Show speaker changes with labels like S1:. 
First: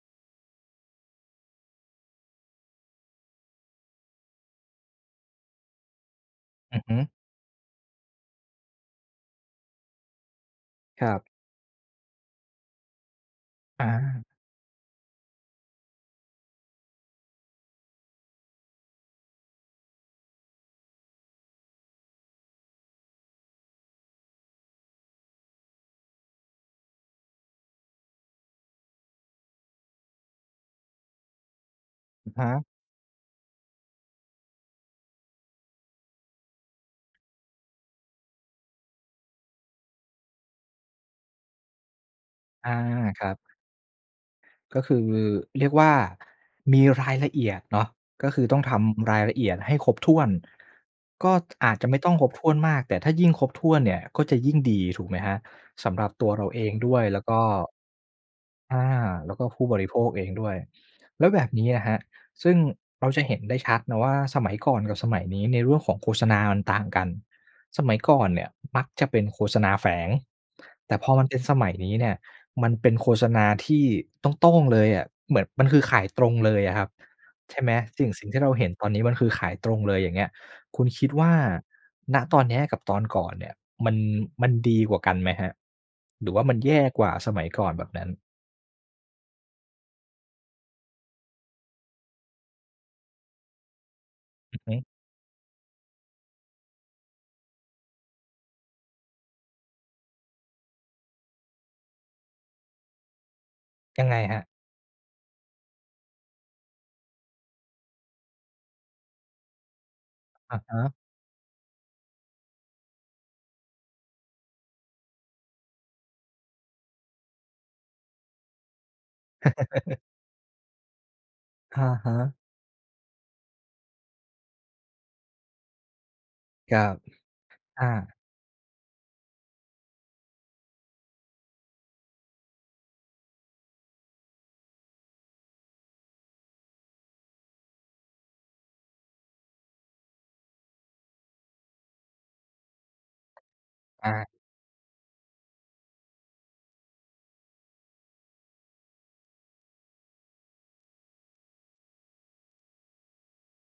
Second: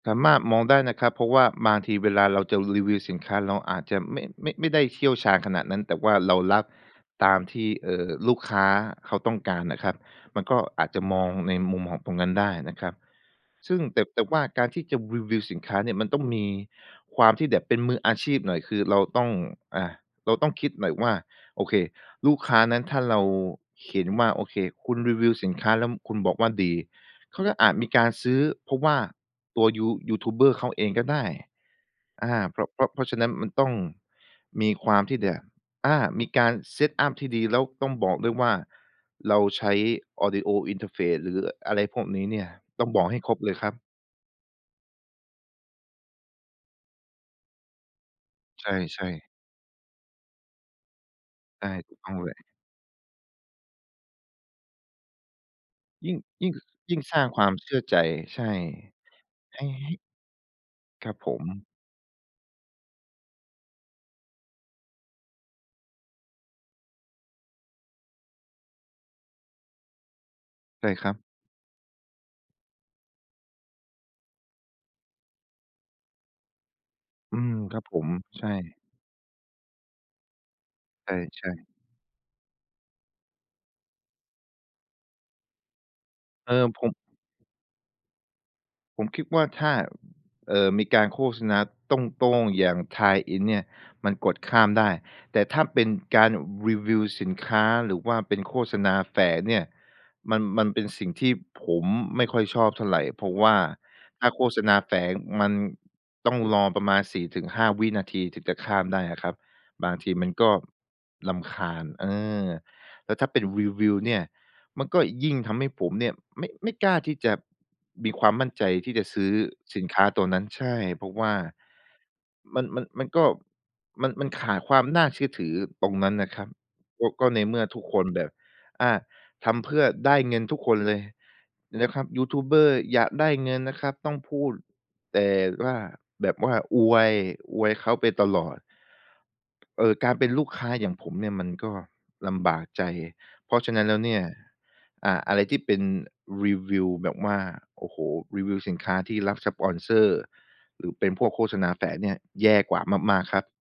S1: สามารถมองได้นะครับ เพราะว่าบางทีเวลาเราจะรีวิวสินค้า เราอาจจะไม่ ไม่ ไม่ได้เชี่ยวชาญขนาดนั้น แต่ว่าเรารับ
S2: อือฮึ
S1: ตามที่ เอ่อ ลูกค้าเขาต้องการน่ะครับ มันก็อาจจะ
S2: ครั
S1: ม
S2: บ
S1: องในมุมของตรงนั้นได้นะครับ ซึ่ง
S2: อ
S1: แต่ แต
S2: า
S1: ่ว่าการที่จะรีวิวสินค้าเนี่ยมันต้องมีความที่แบบเป็นมืออาชีพหน่อย คือเราต้อง อ่า เราต้องคิดหน่อยว่า โอเค ลูกค้านั้น ถ้าเราเห็นว่า โอเค คุณรีวิวสินค้าแล้วคุณบอกว่าดี เขาก็อาจมีการซื้อ เพราะว่าตัวยู ยูทูบเบอร์เขาเองก็ได้ อ
S2: อะ
S1: า
S2: ฮ
S1: เพร
S2: ะ
S1: าะ เพราะ เพราะฉะนั้น มันต้องมีความที่แบบ อา มีการ set up ที่ดี แล้วต้องบอกด้วยว่า เราใช้ Audio Interface หรืออะไรพวกนี้เนี่ย
S2: อา
S1: ต้องบอกให้
S2: คร
S1: ค
S2: ั
S1: ร
S2: บ
S1: บเลยครับ
S2: ก็คือ เรียกว่า มีรายละเอียดเนาะ ก็คือต้อง
S1: ใ
S2: ท
S1: ช่
S2: ำรา
S1: ๆ
S2: ยละเอียดให้ครบถ้วน ก็
S1: ใช
S2: อ
S1: ่
S2: าจจะ
S1: ถู
S2: ไม่
S1: กต
S2: ต้
S1: ้
S2: อ
S1: อง
S2: งคร
S1: เล
S2: บ
S1: ย
S2: ถ้วนมาก แต่ถ้ายิ่งครบถ้วนเนี่ยก็จะยิ่งดี ถูกไหมครับ? สำหรั
S1: ย
S2: บ
S1: ิ่ง
S2: ตัวเ
S1: ย
S2: ร
S1: ิ
S2: า
S1: ่ง
S2: เอ
S1: ข
S2: งด
S1: ย
S2: ้
S1: ิ
S2: ว
S1: ่ง
S2: ย
S1: ส
S2: แล
S1: ร้
S2: ้
S1: า
S2: ว
S1: ง
S2: ก
S1: ค
S2: ็
S1: วามเชื่อใจ ใช่
S2: อา แล้วก็
S1: ใ
S2: ผ
S1: ห
S2: ู
S1: ้
S2: ้บ
S1: ใ
S2: ร
S1: ห
S2: ิ
S1: ้
S2: โภคเองด้วย
S1: ครับ
S2: แล้
S1: ผ
S2: วแบบน
S1: ม
S2: ี้อะครับ ซึ่งเราจะเห็นได้ชัดเนาะว่า สมัยก่อนกับสมัยนี้ ในเรื่องของโฆษณา มันต่างกัน สมัยก่อนเนี่ยมักจะเป็นโฆษณาแฝง
S1: ใช
S2: แ
S1: ่
S2: ต่
S1: ค
S2: พ
S1: ร
S2: อ
S1: ั
S2: ม
S1: บ
S2: ันเป็นสมัยนี้ี่เนี่ย มันเป็นโฆษณาที่โต้ง ๆ เลยอะ เหมือน มันคือขายตรงเลยอะครับ
S1: อืม
S2: ใช่ไหม?
S1: ครับผ
S2: สิ่
S1: ม
S2: ง สิ่งที
S1: ใช
S2: ่เราเห็น
S1: ่
S2: ตอนนี้มันคือขายตรงเลย อย่างเงี้ย คุณคิ
S1: ใ
S2: ดว่า
S1: ช่ ๆ
S2: ณ ตอนเนี้ยกับตอนก่อนเนี่ย มัน มันดีกว่ากันไหมครับ? หรือว่า
S1: เอ
S2: ม
S1: อ
S2: ันแย
S1: ผ
S2: ่
S1: ม
S2: กว่าสมัยก่อน แบบนั้น
S1: ผมคิดว่า ถ้า เอ่อ มีการโฆษณาโต้ง ๆ อย่าง tie-in เนี่ย มันกดข
S2: อื
S1: ้
S2: อ
S1: า
S2: ฮ
S1: ม
S2: ึ
S1: ได้ แต่ถ้าเป็นการรีวิวสินค้าหรือว่าเป็นโฆษณาแฝงเนี่ย มัน มันเป็นสิ่งที่ผมไม่ค่อยชอบเท่าไร เพราะว่า
S2: ยังไง
S1: ถ้า
S2: ครั
S1: โฆ
S2: บ?
S1: ษณาแฝงมันต้องรอประมาณ 4-5 วินาที ถึงจะข้ามได้อะครับ บางทีมันก็
S2: อะฮะ
S1: รำคาญ เออ แล้วถ้าเป็นรีวิวเนี่ย มันก็ยิ่งทำให้ผมเนี่ยไม่ ไม่กล้าที่จะมีความมั่นใจที่จะซื้อสินค้าตัวนั้น ใช่ เพราะว่า
S2: อะฮะ
S1: มัน มัน มันก็ มัน มันขาดความน่าเชื่อถือตรงนั้นน่ะครับ
S2: ครับ
S1: ก็ ก็ในเมื่อทุ
S2: อ
S1: กคน
S2: า
S1: แบบ อ่า ทำเพื่อได้เงินทุกคนเลย นะครับ ยูทูบเบอร์อยากได้เงินนะครับ ต้องพูด แต่ว่า แบบว่าอวย อวยเขาไปตลอด เออ การเป็นลูกค้าอย่างผมเนี่ยมันก็ลำบากใจ เพราะฉะนั้นแล้ว
S2: อ
S1: เนี่ย
S2: า
S1: อ่า อะไรที่เป็นรีวิวแบบว่า โอ้โฮ! รีวิวสินค้าที่รับสปอนเซอร์ หรือเป็นพวกโฆษณาแฝงเนี่ย แย่กว่ามาก ๆ ครับ